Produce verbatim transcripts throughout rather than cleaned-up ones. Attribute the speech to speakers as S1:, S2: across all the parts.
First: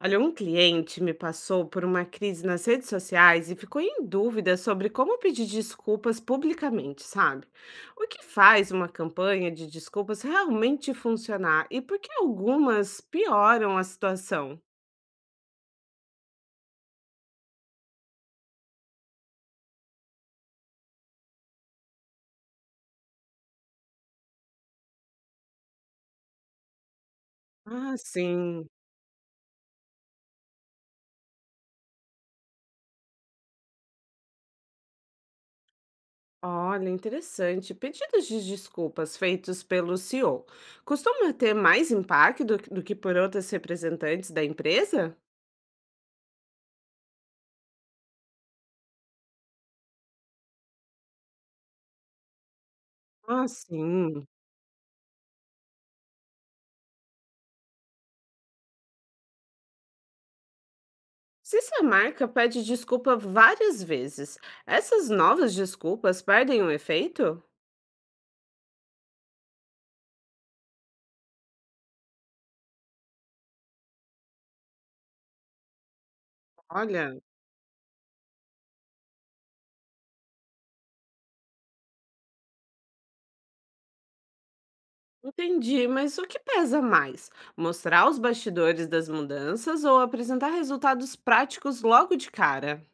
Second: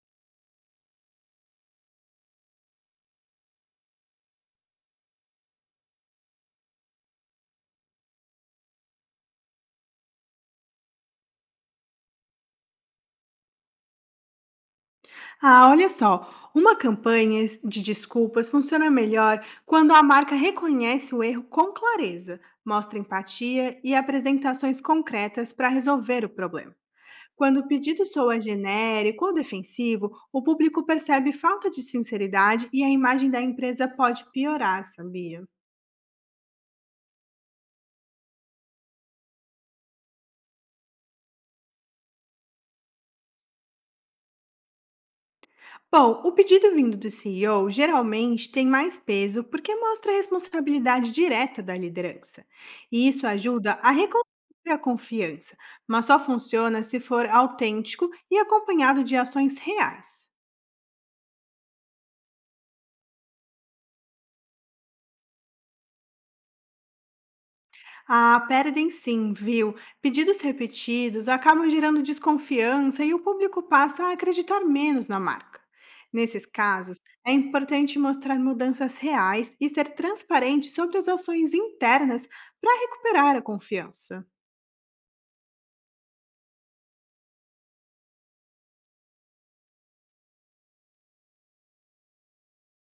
S1: Olha, um cliente me passou por uma crise nas redes sociais e ficou em dúvida sobre como pedir desculpas publicamente, sabe? O que faz uma campanha de desculpas realmente funcionar e por que algumas pioram a situação?
S2: Ah, olha só, uma campanha de desculpas funciona melhor quando a marca reconhece o erro com clareza, mostra empatia e apresentações concretas para resolver o problema. Quando o
S1: Ah,
S2: pedido soa
S1: sim.
S2: genérico ou defensivo, o público percebe falta de sinceridade e a imagem da empresa pode piorar, sabia?
S1: Olha, interessante. Pedidos de desculpas feitos pelo C E O costumam ter mais impacto do do que por outras representantes da empresa?
S2: Bom, o pedido vindo do C E O geralmente tem mais peso porque mostra a responsabilidade direta da liderança. E isso
S1: Ah,
S2: ajuda a reconstruir
S1: sim.
S2: a confiança, mas só funciona se for autêntico e acompanhado de ações reais.
S1: Se sua marca pede desculpa várias vezes, essas novas desculpas perdem o efeito?
S2: Ah, perdem sim, viu? Pedidos repetidos acabam gerando desconfiança e o público passa a acreditar menos na marca. Nesses casos,
S1: Olha.
S2: é importante mostrar mudanças reais e ser transparente sobre as ações internas para recuperar a confiança.
S1: Entendi, mas o que pesa mais? Mostrar os bastidores das mudanças ou apresentar resultados práticos logo de cara?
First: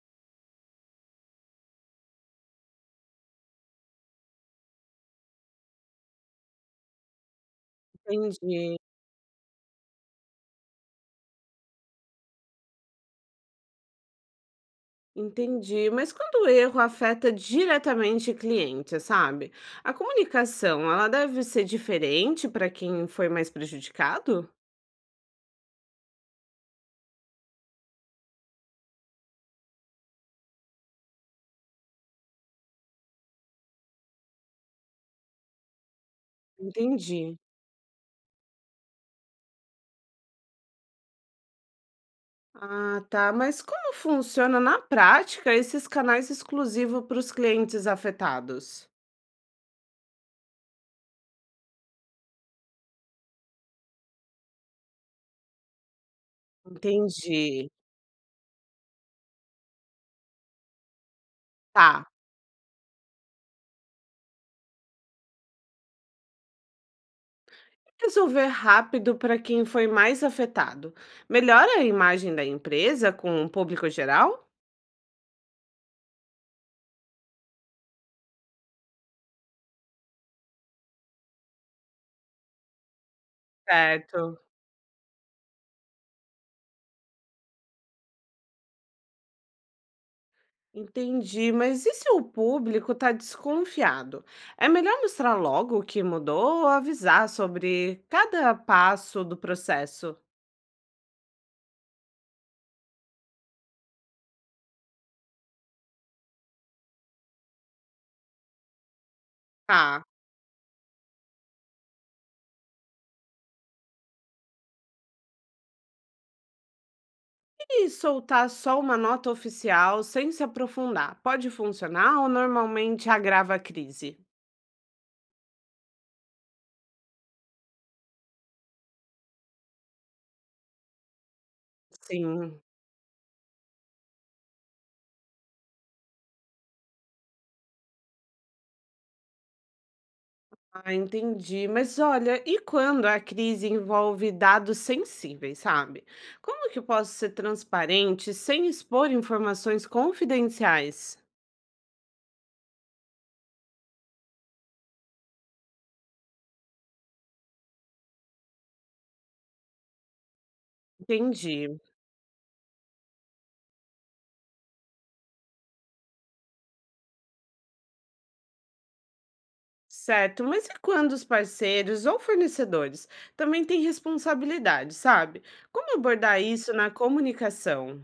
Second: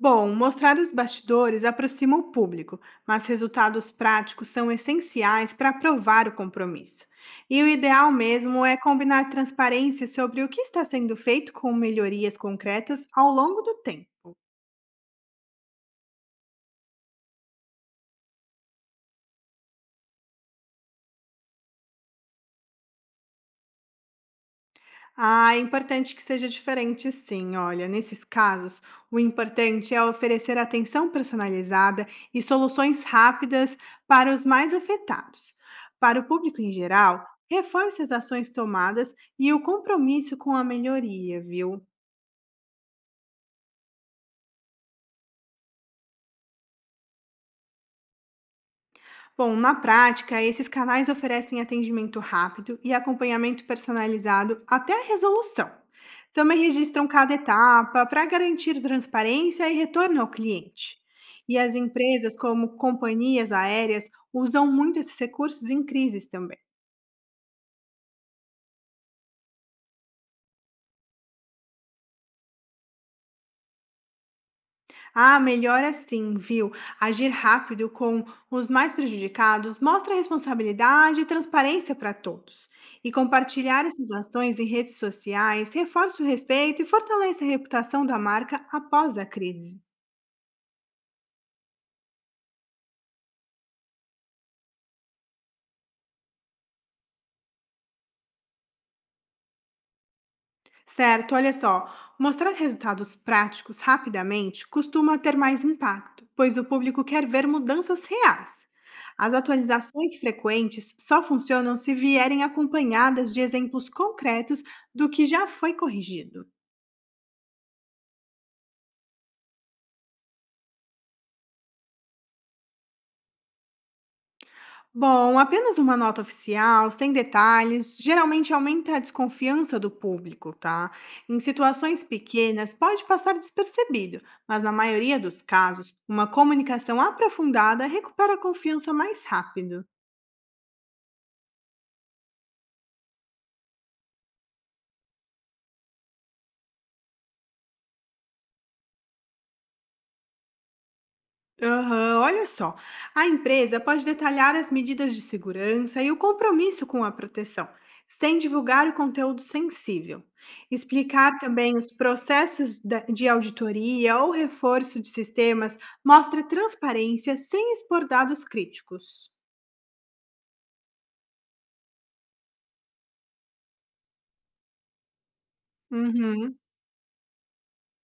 S2: Bom, mostrar os bastidores aproxima o público, mas resultados práticos são essenciais para provar o compromisso. E o ideal mesmo é
S1: Entendi,
S2: combinar transparência sobre o que está sendo feito com melhorias concretas ao longo do tempo.
S1: entendi. Mas quando o erro afeta diretamente o cliente, sabe? A comunicação, ela deve ser diferente para quem foi mais prejudicado?
S2: Ah, é importante que seja diferente, sim. Olha, nesses casos, o importante é oferecer atenção personalizada e soluções rápidas para os mais afetados. Para o público em geral,
S1: Entendi.
S2: reforce as ações tomadas e o compromisso com a melhoria, viu?
S1: Ah, tá. Mas como funciona na prática esses canais exclusivos para os clientes afetados?
S2: Bom, na prática, esses canais oferecem atendimento rápido e acompanhamento personalizado até a resolução. Também registram cada
S1: Entendi.
S2: etapa para garantir transparência e retorno ao cliente. E as
S1: Tá.
S2: empresas, como companhias aéreas, usam muito esses recursos em crises também.
S1: Resolver rápido para quem foi mais afetado. Melhora a imagem da empresa com o público geral?
S2: Ah, melhor assim, viu? Agir rápido com os mais prejudicados mostra responsabilidade e transparência para todos. E compartilhar essas
S1: Certo.
S2: ações em redes sociais reforça o respeito e fortalece a reputação da marca após a crise.
S1: Entendi, mas e se o público está desconfiado? É melhor mostrar logo o que mudou ou avisar sobre cada passo do processo?
S2: Certo, olha só, mostrar resultados práticos rapidamente costuma ter mais impacto, pois o público quer ver mudanças reais. As
S1: Tá.
S2: atualizações frequentes só funcionam se vierem acompanhadas de exemplos concretos do que já foi corrigido.
S1: E soltar só uma nota oficial sem se aprofundar, pode funcionar ou normalmente agrava a crise?
S2: Bom, apenas uma nota oficial, sem detalhes, geralmente aumenta a desconfiança do público, tá? Em situações
S1: Sim,
S2: pequenas, pode passar despercebido, mas na maioria dos casos, uma comunicação aprofundada recupera a confiança mais rápido.
S1: ah, entendi. Mas olha, e quando a crise envolve dados sensíveis, sabe? Como que eu posso ser transparente sem expor informações confidenciais?
S2: Aham, olha só, a empresa pode detalhar as medidas de segurança e o compromisso com a proteção, sem divulgar o conteúdo sensível. Explicar também
S1: Entendi.
S2: os processos da- de auditoria ou reforço de sistemas mostra transparência sem expor dados críticos.
S1: Certo, mas e quando os parceiros ou fornecedores também têm responsabilidade, sabe? Como abordar
S2: Uhum.
S1: isso na comunicação?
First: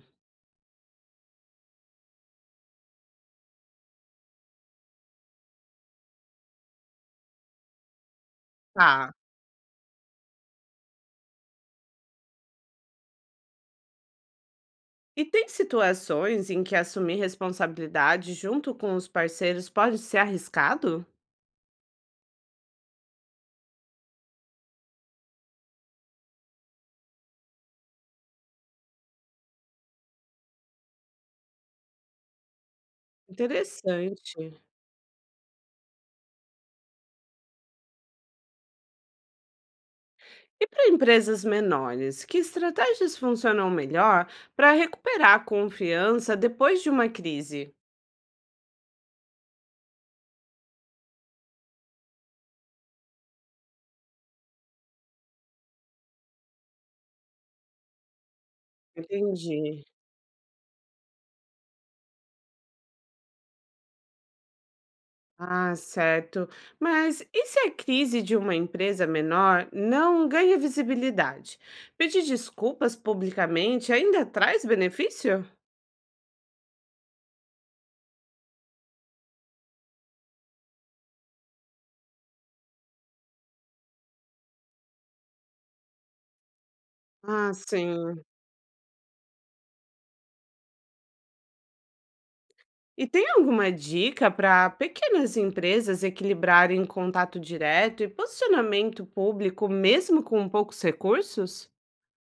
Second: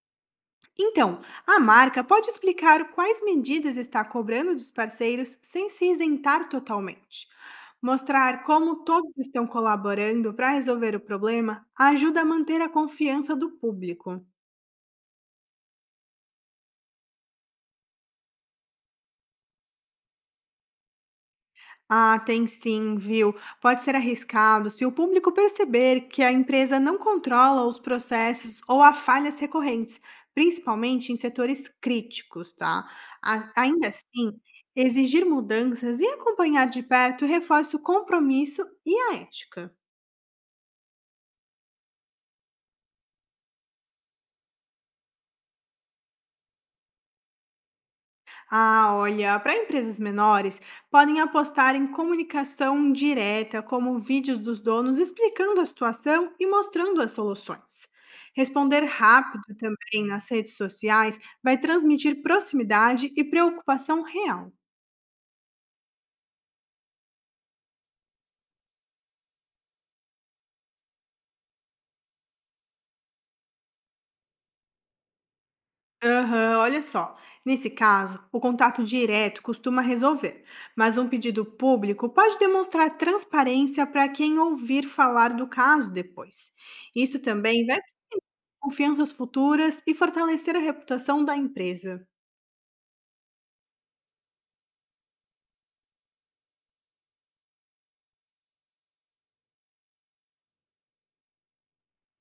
S2: Então, a marca pode explicar quais medidas está cobrando dos parceiros sem se isentar totalmente. Mostrar como todos
S1: Tá.
S2: estão colaborando para resolver o problema ajuda a manter a confiança do público.
S1: E tem situações em que assumir responsabilidade junto com os parceiros pode ser arriscado?
S2: Ah, tem sim, viu? Pode ser arriscado se o público perceber que a empresa não controla os processos ou há falhas recorrentes, principalmente em setores críticos, tá? A- Ainda assim,
S1: Interessante.
S2: exigir mudanças e acompanhar de perto reforça o compromisso e a ética.
S1: E para empresas menores, que estratégias funcionam melhor para recuperar a confiança depois de uma crise?
S2: Ah, olha, para empresas menores, podem apostar em comunicação direta, como vídeos dos donos explicando a situação e mostrando as soluções. Responder rápido
S1: Entendi.
S2: também nas redes sociais vai transmitir proximidade e preocupação real.
S1: Ah, certo. Mas e se a crise de uma empresa menor não ganha visibilidade? Pedir desculpas publicamente ainda traz benefício?
S2: Aham, olha só. Nesse caso, o contato direto costuma resolver, mas um pedido público pode demonstrar transparência para quem ouvir falar do caso depois. Isso
S1: Ah,
S2: também vai
S1: sim.
S2: confianças futuras e fortalecer a reputação da empresa.
S1: E tem alguma dica para pequenas empresas equilibrarem contato direto e posicionamento público, mesmo com poucos recursos?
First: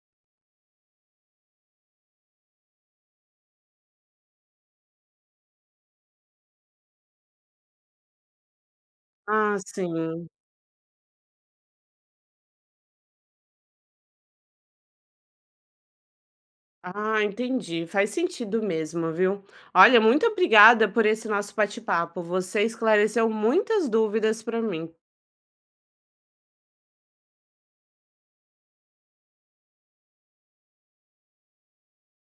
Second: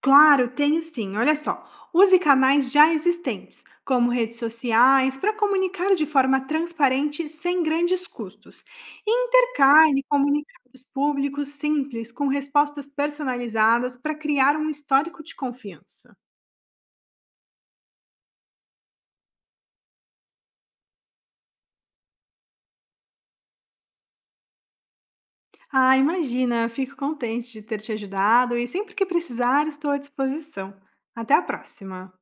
S2: Claro, tenho sim. Olha só. Use canais já existentes, como redes sociais, para comunicar de forma transparente sem grandes custos. E
S1: Ah,
S2: intercale
S1: sim.
S2: comunicados públicos simples com respostas personalizadas para criar um histórico de confiança.
S1: Ah, entendi. Faz sentido mesmo, viu? Olha, muito obrigada por esse nosso bate-papo. Você esclareceu muitas dúvidas para mim.
S2: Ah, imagina, fico contente de ter te ajudado e sempre que precisar estou à disposição. Até a próxima!